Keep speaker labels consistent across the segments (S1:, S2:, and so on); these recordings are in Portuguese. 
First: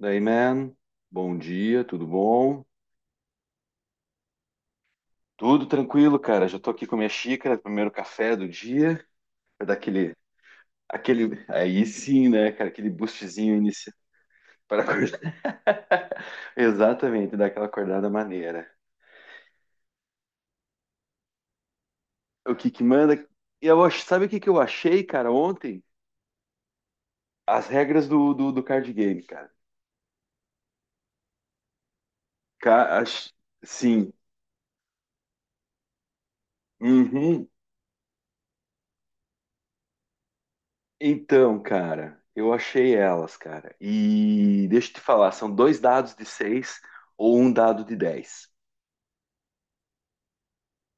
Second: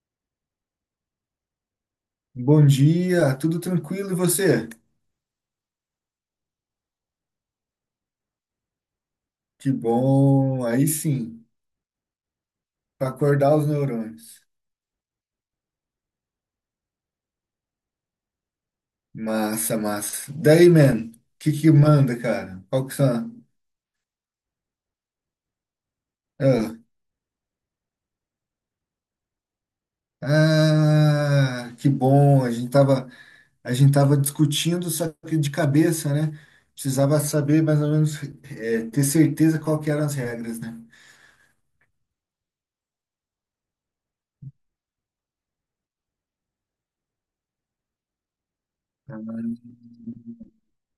S1: Daí, man, bom dia, tudo bom?
S2: Bom dia, tudo tranquilo e você?
S1: Tudo tranquilo, cara. Já tô aqui com a minha xícara, primeiro café do dia, pra
S2: Que
S1: dar aquele,
S2: bom, aí
S1: aquele,
S2: sim,
S1: aí sim, né, cara, aquele
S2: para
S1: boostzinho
S2: acordar os
S1: inicial
S2: neurônios.
S1: para acordar. Exatamente, dar aquela acordada maneira.
S2: Massa, massa. Daí, man, que manda,
S1: O
S2: cara?
S1: que que
S2: Qual que
S1: manda?
S2: são?
S1: E sabe o que que eu achei, cara, ontem?
S2: Ah,
S1: As regras do card game, cara.
S2: ah, que bom, a gente
S1: Ca-
S2: tava,
S1: ach-
S2: a gente
S1: Sim.
S2: tava discutindo, só que de cabeça, né? Precisava
S1: Uhum.
S2: saber mais ou menos, ter certeza qual que eram as regras, né?
S1: Então, cara, eu achei elas, cara. E deixa eu te falar, são dois dados de 6 ou um dado de 10.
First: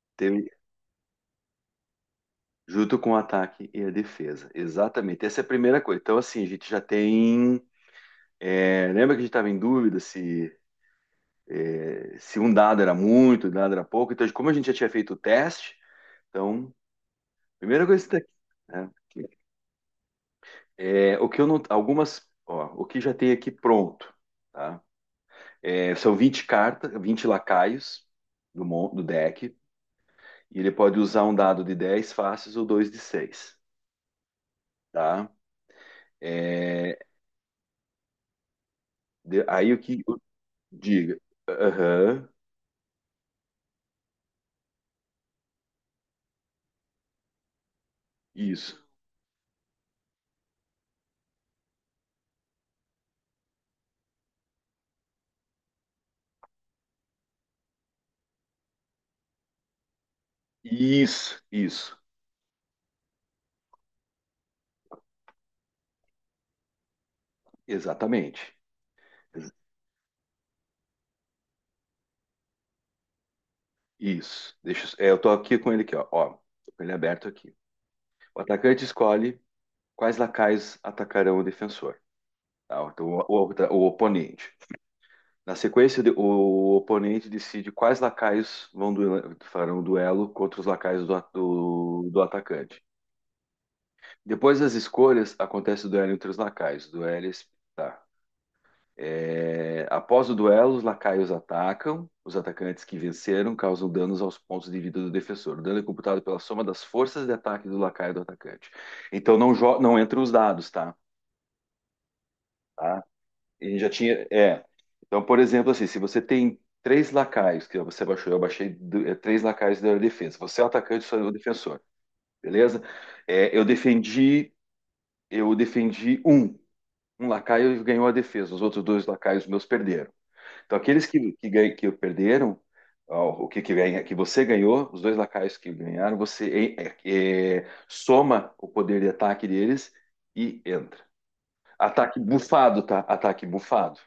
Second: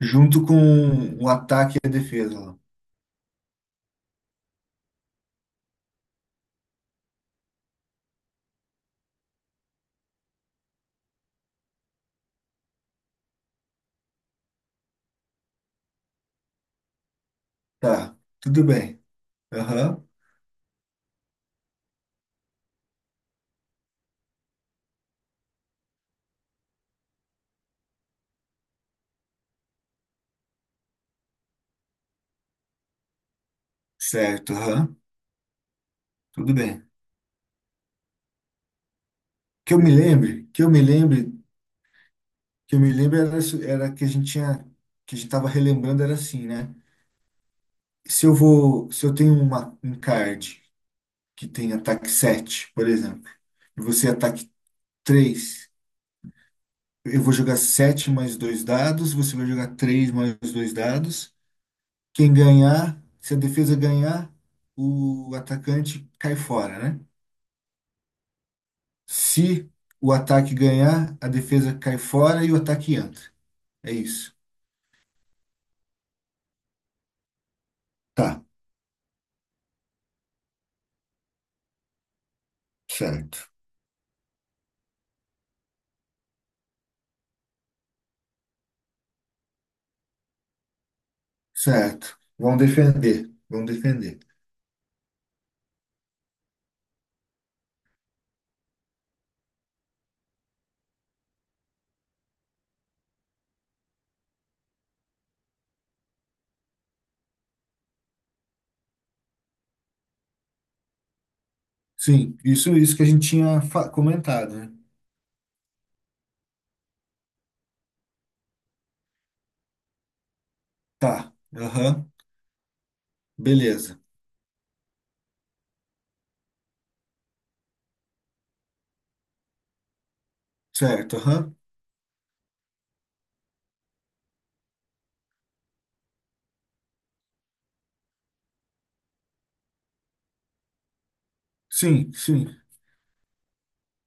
S2: Junto
S1: Teve-
S2: com o ataque e a defesa lá.
S1: Junto com o ataque e a defesa. Exatamente. Essa é a primeira coisa. Então, assim, a gente já tem. Lembra que a gente estava em dúvida se, se um dado era muito, um dado era pouco. Então, como a gente já tinha feito o teste, então, primeira coisa que tá
S2: Tá, tudo bem.
S1: aqui, né?
S2: Aham,
S1: O que eu não. Algumas. Ó, o que já tem aqui pronto, tá? É, são 20 cartas, 20 lacaios do deck, e ele pode usar um dado de 10 faces ou dois de 6,
S2: certo, aham,
S1: tá?
S2: tudo bem.
S1: É, aí
S2: que eu me lembre, que eu me
S1: diga?
S2: lembre,
S1: Aham,
S2: que eu me lembre era que a gente tava relembrando era assim, né? Se eu
S1: isso,
S2: vou, se eu tenho um card que tem ataque sete, por exemplo, e você ataque três. Eu vou jogar 7 mais dois dados, você vai jogar 3 mais dois dados.
S1: isso,
S2: Quem ganhar, se a defesa ganhar, o atacante cai fora, né?
S1: exatamente.
S2: Se o ataque ganhar, a defesa cai fora e o ataque entra. É isso.
S1: Isso. Eu tô aqui com ele aqui, ó. Ó, tô com ele aberto aqui. O
S2: Tá,
S1: atacante escolhe quais lacaios atacarão o defensor. Tá? Então, o,
S2: certo.
S1: o- o oponente. Na sequência, o oponente decide quais lacaios farão o duelo contra os lacaios do, a- do-
S2: Certo.
S1: do
S2: Vão
S1: atacante.
S2: defender. Vão defender.
S1: Depois das escolhas, acontece o duelo entre os lacaios. Duelo, tá. É, após o duelo, os lacaios atacam. Os atacantes que venceram causam danos aos pontos de vida do defensor. O dano é computado pela soma das forças de ataque do lacaio e do atacante. Então não, não entra os dados, tá?
S2: Sim, isso
S1: Tá?
S2: que a gente tinha
S1: E já tinha.
S2: comentado,
S1: É.
S2: né?
S1: Então, por exemplo, assim, se você tem três lacaios, que você baixou, eu baixei três lacaios da defesa. Você é o atacante, eu sou o
S2: Tá.
S1: defensor,
S2: Aham.
S1: beleza? É, eu
S2: Beleza.
S1: defendi, eu defendi um. Um lacaio ganhou a defesa, os outros dois lacaios meus perderam. Então, aqueles
S2: Certo. Aham.
S1: que perderam, ó, o que, que, ganha, que você ganhou, os dois lacaios que ganharam, você soma o poder de ataque deles e entra.
S2: Sim,
S1: Ataque
S2: sim.
S1: bufado, tá? Ataque bufado.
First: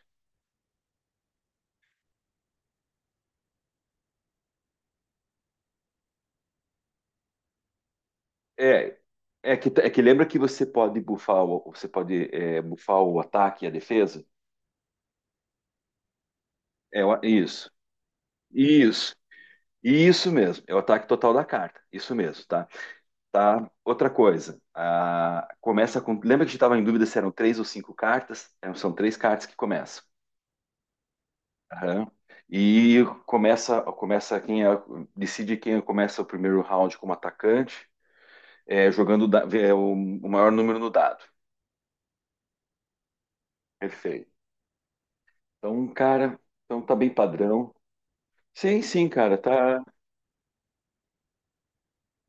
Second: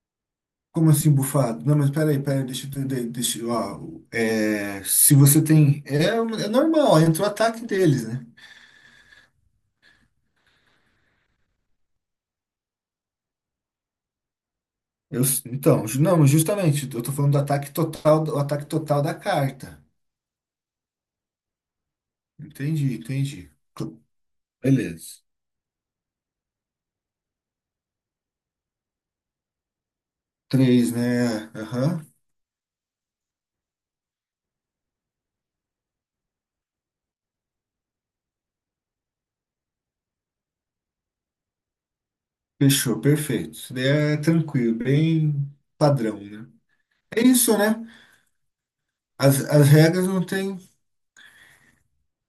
S2: Como assim, bufado? Não, mas peraí, peraí, deixa eu entender. Ó, se você tem. É normal, entra o ataque deles, né?
S1: É, é que lembra que você pode bufar o, você pode bufar o ataque e a defesa?
S2: Eu, então, não, justamente, eu tô falando
S1: Isso,
S2: do ataque total da
S1: isso,
S2: carta.
S1: isso mesmo. É o ataque total da carta, isso mesmo, tá?
S2: Entendi, entendi.
S1: Tá.
S2: Cl-
S1: Outra coisa,
S2: Beleza.
S1: começa com. Lembra que a gente estava em dúvida se eram três ou cinco cartas? É, são três cartas que começam.
S2: Três, né? Aham.
S1: Aham. E começa quem decide quem começa o primeiro round como atacante, é, jogando da- é, o maior número no dado.
S2: Fechou, perfeito. Isso daí é
S1: Perfeito.
S2: tranquilo, bem
S1: Então,
S2: padrão,
S1: cara,
S2: né?
S1: então tá bem
S2: É isso,
S1: padrão.
S2: né?
S1: Sim, sim, cara,
S2: As
S1: tá.
S2: regras não tem.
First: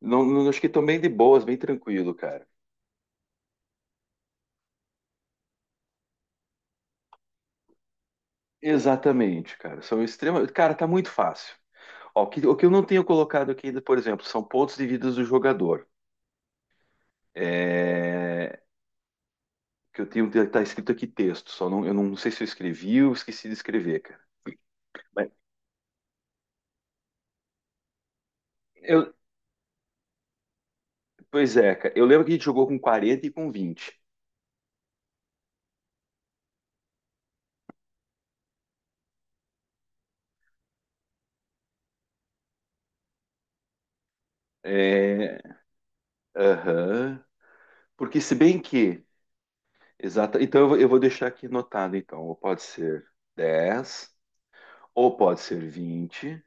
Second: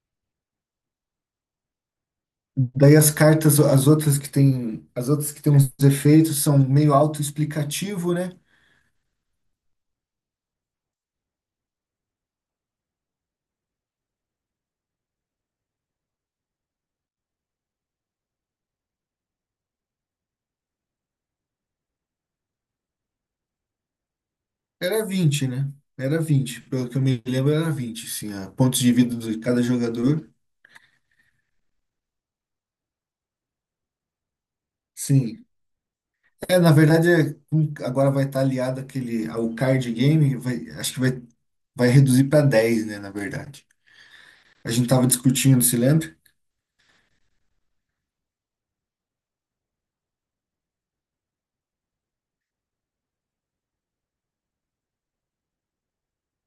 S1: Não, acho que estão bem de boas, bem tranquilo, cara.
S2: Daí as cartas, as outras que tem uns efeitos são meio autoexplicativo, né?
S1: Exatamente, cara. São extremamente. Cara, tá muito fácil. Ó, o que eu não tenho colocado aqui, ainda, por exemplo, são pontos de vida do jogador. É... Que eu tenho. Tá escrito aqui texto, só não, eu não sei se eu escrevi ou esqueci de escrever, cara.
S2: Era
S1: Mas
S2: 20, né? Era 20, pelo que eu me lembro, era 20 sim, a pontos de
S1: eu...
S2: vida de cada jogador.
S1: Pois é, cara. Eu lembro que a gente jogou com 40 e com 20.
S2: Sim. É, na verdade, agora vai estar aliado aquele ao card game, acho que vai reduzir para 10, né, na verdade. A gente tava
S1: É...
S2: discutindo, se lembra?
S1: Aham. Porque, se bem que. Exata Então eu vou deixar aqui anotado, então. Ou pode ser 10 ou pode ser 20,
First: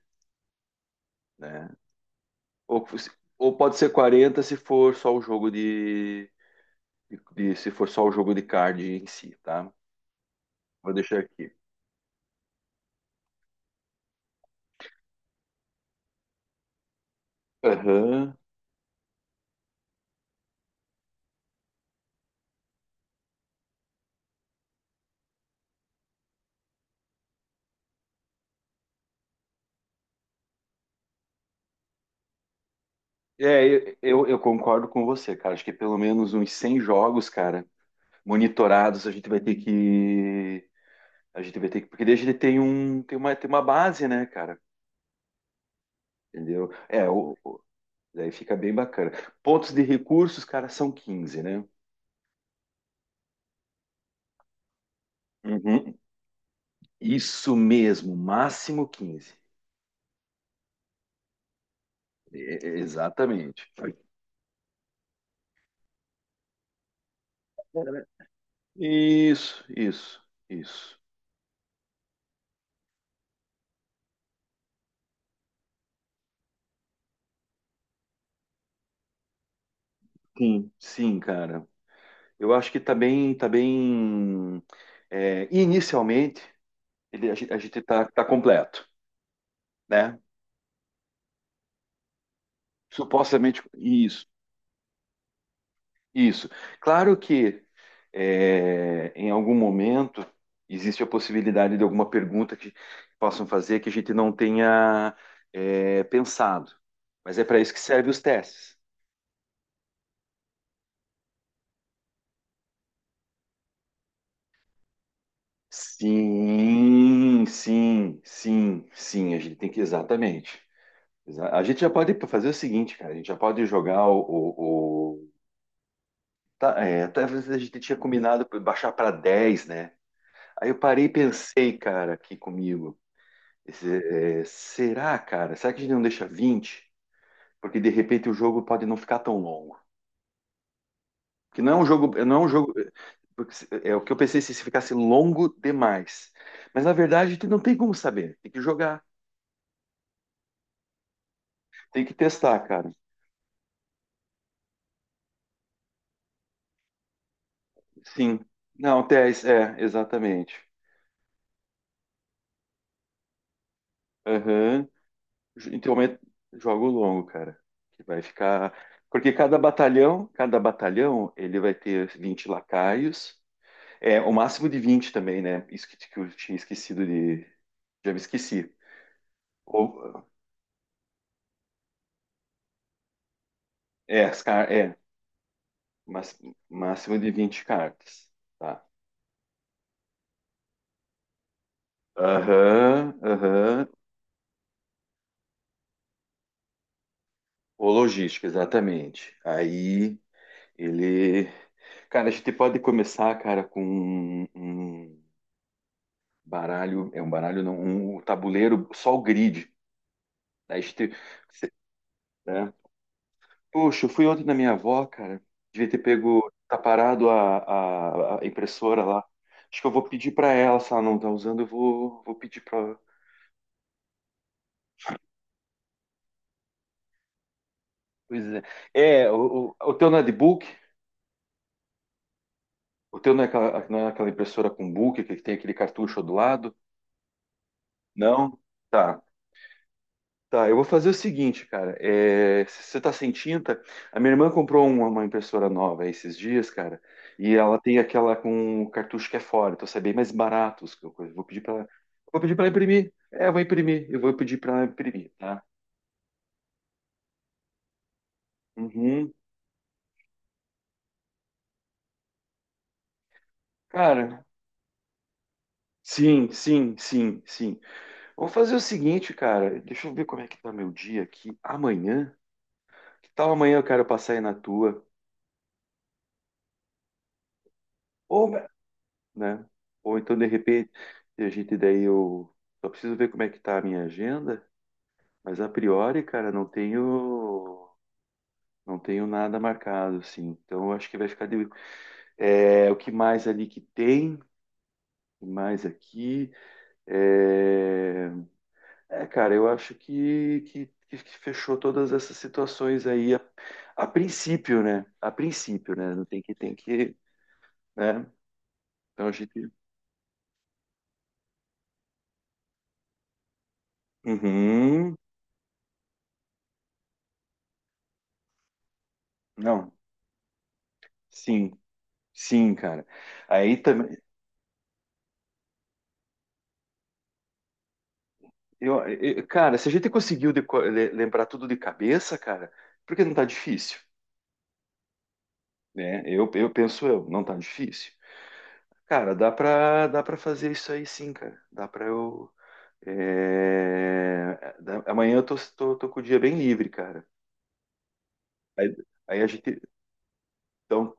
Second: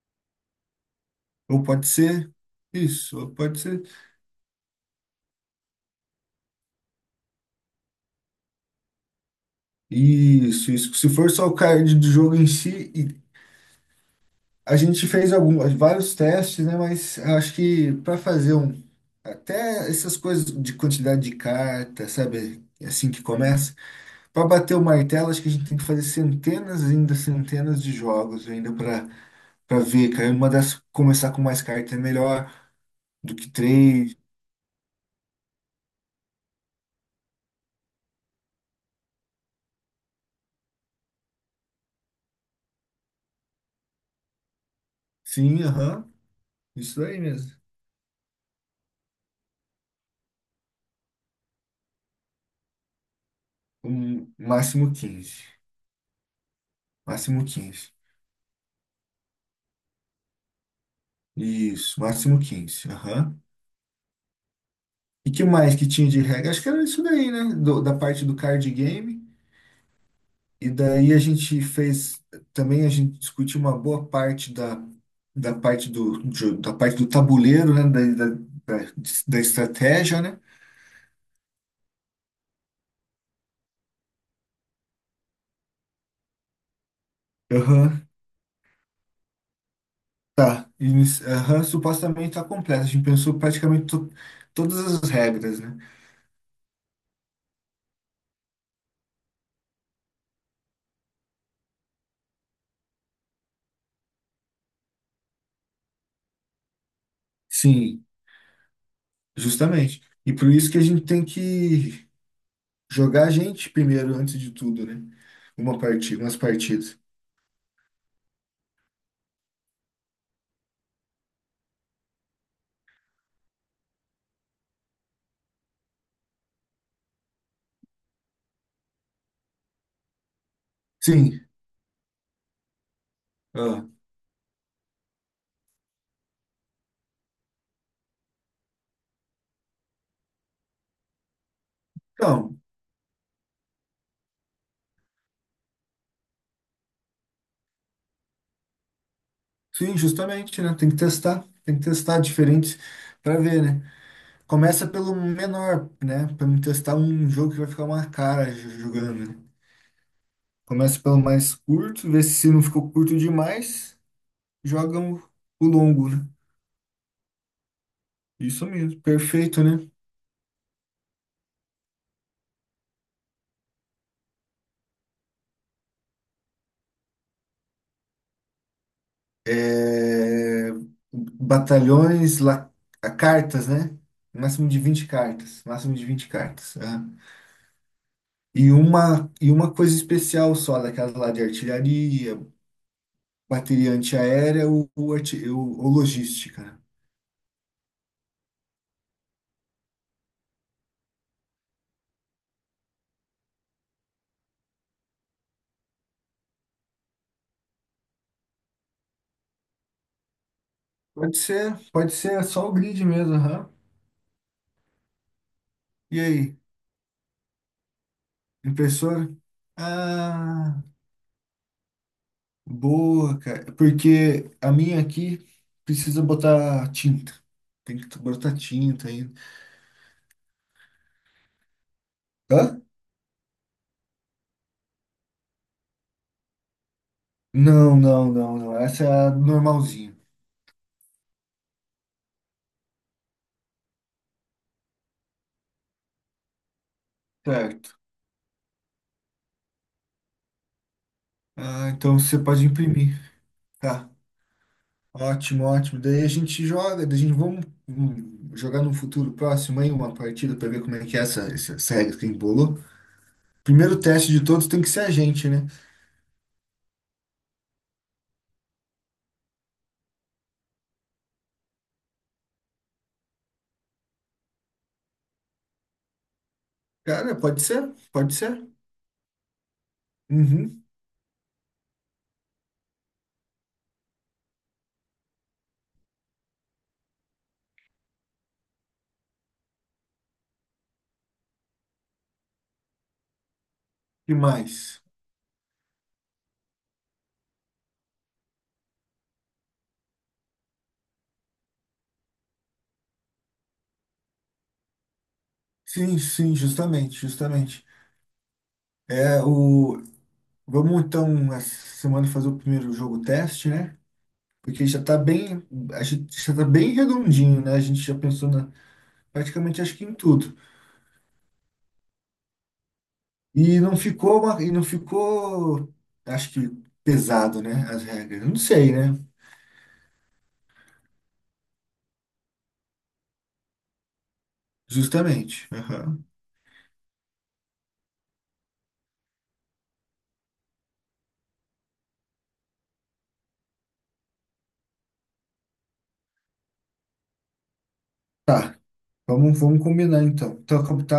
S2: Ou
S1: né?
S2: pode ser
S1: Ou, se-
S2: isso, ou
S1: ou
S2: pode
S1: pode
S2: ser
S1: ser 40 se for só o jogo de, se for só o jogo de card em si, tá?
S2: isso,
S1: Vou
S2: isso. Se
S1: deixar
S2: for só
S1: aqui.
S2: o card do jogo em si, e a gente fez vários testes, né? Mas acho que para
S1: Aham.
S2: fazer um, até essas coisas de quantidade de carta, sabe? Assim que uhum, começa, para bater o martelo, acho que a gente tem que fazer centenas e, ainda, centenas de jogos ainda para ver, cara. Uma das começar com mais cartas é melhor do que
S1: É,
S2: três.
S1: eu concordo com você, cara. Acho que pelo menos uns 100 jogos, cara, monitorados, a gente vai ter que. A gente vai ter que. Porque desde ele tem um, tem uma base, né, cara?
S2: Sim, aham,
S1: Entendeu?
S2: isso
S1: É,
S2: aí
S1: o,
S2: mesmo.
S1: daí fica bem bacana. Pontos de recursos, cara, são 15, né?
S2: Máximo 15.
S1: Uhum.
S2: Máximo
S1: Isso
S2: 15.
S1: mesmo, máximo 15.
S2: Isso,
S1: É,
S2: máximo 15. Aham.
S1: Exatamente.
S2: E que mais que tinha de regra? Acho que era isso daí, né? Da parte do card game.
S1: Isso, isso,
S2: E
S1: isso.
S2: daí a gente fez. Também a gente discutiu uma boa parte da, da parte do tabuleiro, né? Da, da, da estratégia, né?
S1: Sim, sim, cara. Eu acho que tá bem, tá bem. Inicialmente, ele, a gente tá,
S2: Aham.
S1: tá completo, né?
S2: Tá. Aham, supostamente tá completa. A gente pensou
S1: Supostamente
S2: praticamente
S1: isso.
S2: todas as regras, né?
S1: Isso. Claro que em algum momento existe a possibilidade de alguma pergunta que possam fazer que a gente não tenha pensado. Mas é para isso que
S2: Sim,
S1: servem os testes.
S2: justamente. E por isso que a gente tem que jogar a gente primeiro, antes de tudo, né? Uma partida, umas partidas.
S1: Sim, sim, sim, sim. A gente tem que exatamente. A gente já pode fazer o seguinte, cara. A gente já pode jogar tá, talvez a gente tinha combinado pra baixar para 10, né? Aí eu parei e
S2: Sim.
S1: pensei, cara, aqui comigo.
S2: ah,
S1: Esse- será, cara? Será que a gente não deixa 20? Porque de repente o jogo pode não ficar tão longo. Que não é um jogo, não é um
S2: Então,
S1: jogo. Eh, porque se- eh, É o que eu pensei se ficasse longo demais. Mas na verdade a gente não tem como saber. Tem que jogar,
S2: sim, justamente, né? Tem que testar. Tem que
S1: tem que
S2: testar
S1: testar,
S2: diferentes
S1: cara.
S2: para ver, né? Começa pelo menor, né? Para não testar um jogo que vai ficar uma
S1: Sim.
S2: cara
S1: Não,
S2: jogando, né?
S1: exatamente.
S2: Começa pelo mais curto, vê se não ficou curto demais,
S1: Aham.
S2: joga o
S1: Então,
S2: longo, né?
S1: jogo longo, cara. Que vai
S2: Isso
S1: ficar.
S2: mesmo,
S1: Porque
S2: perfeito, né?
S1: cada batalhão, ele vai ter 20 lacaios. É, o máximo de 20 também, né? Isso que eu tinha esquecido de. Já me esqueci. Ou,
S2: é, Batalhões, cartas, né?
S1: as
S2: Máximo
S1: car,
S2: de 20 cartas. Máximo de vinte
S1: mas,
S2: cartas. Aham.
S1: máximo de 20 cartas.
S2: E
S1: Tá.
S2: uma, e uma coisa especial só, daquelas lá de artilharia,
S1: Aham, aham.
S2: bateria antiaérea ou logística, né?
S1: O logística, exatamente. Aí ele. Cara, a gente pode começar, cara, com um baralho. É um baralho, não. Um tabuleiro, só o grid. Aí a gente.
S2: Pode ser só o grid mesmo. Aham.
S1: Poxa, eu fui ontem na minha avó, cara. Devia ter
S2: E
S1: pego.
S2: aí,
S1: Tá parado a impressora lá.
S2: impressora?
S1: Acho que eu vou pedir pra ela,
S2: Ah,
S1: se ela não tá usando, vou pedir pra.
S2: boa, cara. Porque a minha aqui precisa botar tinta. Tem que
S1: Pois
S2: botar
S1: é.
S2: tinta
S1: É,
S2: ainda.
S1: o teu não é de book?
S2: Hã?
S1: O teu não é aquela, não é aquela impressora com book que tem aquele cartucho do lado?
S2: Não, não, não,
S1: Não?
S2: não. Essa
S1: Tá.
S2: é a normalzinha.
S1: Tá, eu vou fazer o seguinte, cara. É, se você tá sem tinta, a minha irmã comprou uma impressora nova esses dias, cara, e ela
S2: Certo.
S1: tem aquela com o cartucho que é fora, então sai bem mais barato. Os que eu
S2: Ah, então você
S1: vou pedir
S2: pode
S1: pra imprimir.
S2: imprimir.
S1: É, eu vou imprimir,
S2: Tá.
S1: eu vou pedir pra imprimir, tá?
S2: Ótimo, ótimo. Daí a gente joga, daí a gente vamos jogar no
S1: Uhum.
S2: futuro próximo aí uma partida para ver como é que é essa regra que embolou. Primeiro teste de
S1: Cara,
S2: todos tem que ser a gente, né?
S1: sim, sim, sim, sim. Vamos fazer o seguinte, cara. Deixa eu ver como é que tá meu dia aqui. Amanhã? Que tal amanhã eu quero passar aí na tua?
S2: Cara, pode ser, pode
S1: Ou,
S2: ser.
S1: né? Ou então, de
S2: Uhum.
S1: repente, a gente daí eu só preciso ver como é que tá a minha agenda, mas a priori, cara, não tenho nada marcado, assim. Então, eu acho que vai ficar de o que mais ali que
S2: E
S1: tem, o
S2: mais?
S1: que mais aqui. É, cara, eu acho que fechou todas essas situações aí a princípio, né? A princípio, né?
S2: Sim,
S1: Não tem que
S2: sim,
S1: tem que,
S2: justamente, justamente.
S1: né? Então a
S2: É
S1: gente.
S2: o. Vamos então essa semana fazer o primeiro jogo teste, né? Porque já
S1: Uhum.
S2: está bem, a gente já tá bem redondinho, né? A gente já pensou praticamente
S1: Não,
S2: acho que em tudo.
S1: sim. Sim, cara. Aí
S2: E não
S1: também.
S2: ficou uma- e não ficou, acho que, pesado, né? As regras. Não sei,
S1: Eu,
S2: né?
S1: eu- cara, se a gente conseguiu lembrar tudo de cabeça, cara, porque não tá difícil,
S2: Justamente.
S1: né?
S2: Aham.
S1: Eu penso eu, não tá difícil. Cara, dá pra fazer isso aí sim, cara. Dá pra eu. Amanhã eu tô com o dia bem livre, cara.
S2: Tá.
S1: Aí, aí a
S2: Vamos,
S1: gente.
S2: vamos combinar então. Então, como
S1: Então,
S2: tá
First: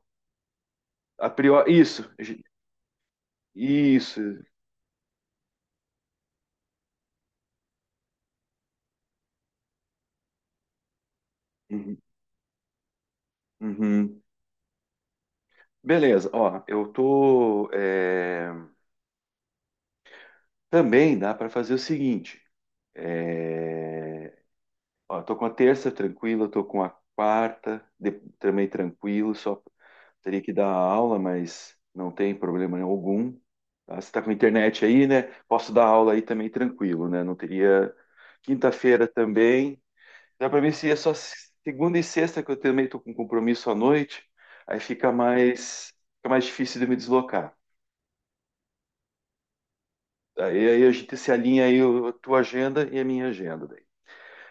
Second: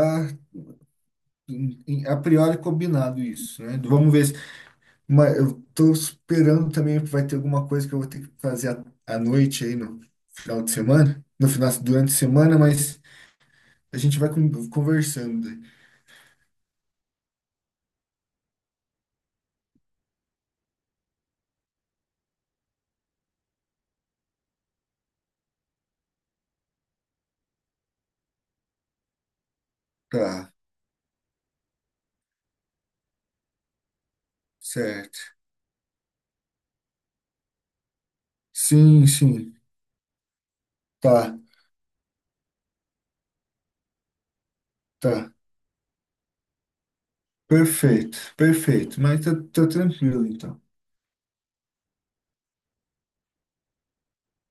S1: a priori. Isso,
S2: a priori combinado isso, né? Vamos ver.
S1: isso.
S2: Mas eu tô esperando também que vai ter alguma coisa que eu vou ter que fazer à noite aí no final
S1: Uhum,
S2: durante a semana, mas a gente
S1: uhum.
S2: vai conversando.
S1: Beleza, ó, eu tô. Também dá pra fazer o seguinte. É... Ó, tô com a terça tranquila, tô com a quarta também tranquilo, só teria
S2: Tá,
S1: que dar aula, mas não tem problema algum. Tá? Você tá com internet aí,
S2: certo.
S1: né? Posso dar aula aí também tranquilo, né? Não teria.
S2: Sim,
S1: Quinta-feira
S2: sim.
S1: também. Dá para mim se é só
S2: Tá,
S1: segunda e sexta que eu também tô com compromisso à noite, aí fica
S2: tá.
S1: mais, fica mais difícil de me deslocar.
S2: Perfeito, perfeito. Mas tá, tá tranquilo, então.
S1: Aí a gente se alinha aí a tua agenda e a minha agenda.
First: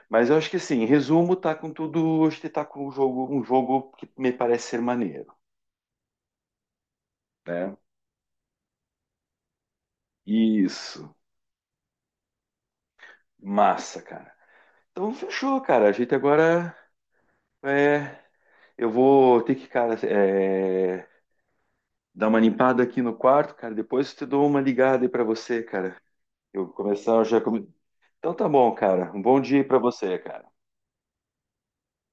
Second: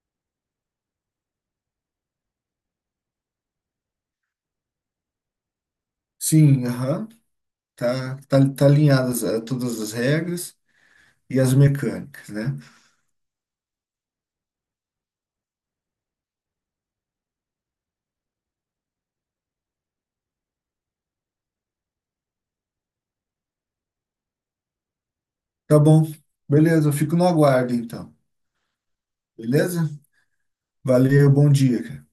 S1: Mas eu acho que assim, em resumo, tá com tudo. Acho que tá com um jogo que me parece ser maneiro,
S2: Sim, aham.
S1: né?
S2: Tá alinhadas, todas as regras
S1: Isso.
S2: e as mecânicas, né?
S1: Massa, cara. Então fechou, cara. A gente agora é, eu vou ter que, cara, dar uma limpada aqui no quarto, cara. Depois eu te dou uma ligada aí pra você,
S2: Tá
S1: cara.
S2: bom.
S1: Eu
S2: Beleza, eu
S1: começar
S2: fico
S1: eu
S2: no
S1: já.
S2: aguardo, então.
S1: Então tá bom, cara. Um bom dia aí pra
S2: Beleza?
S1: você, cara.
S2: Valeu, bom dia, cara.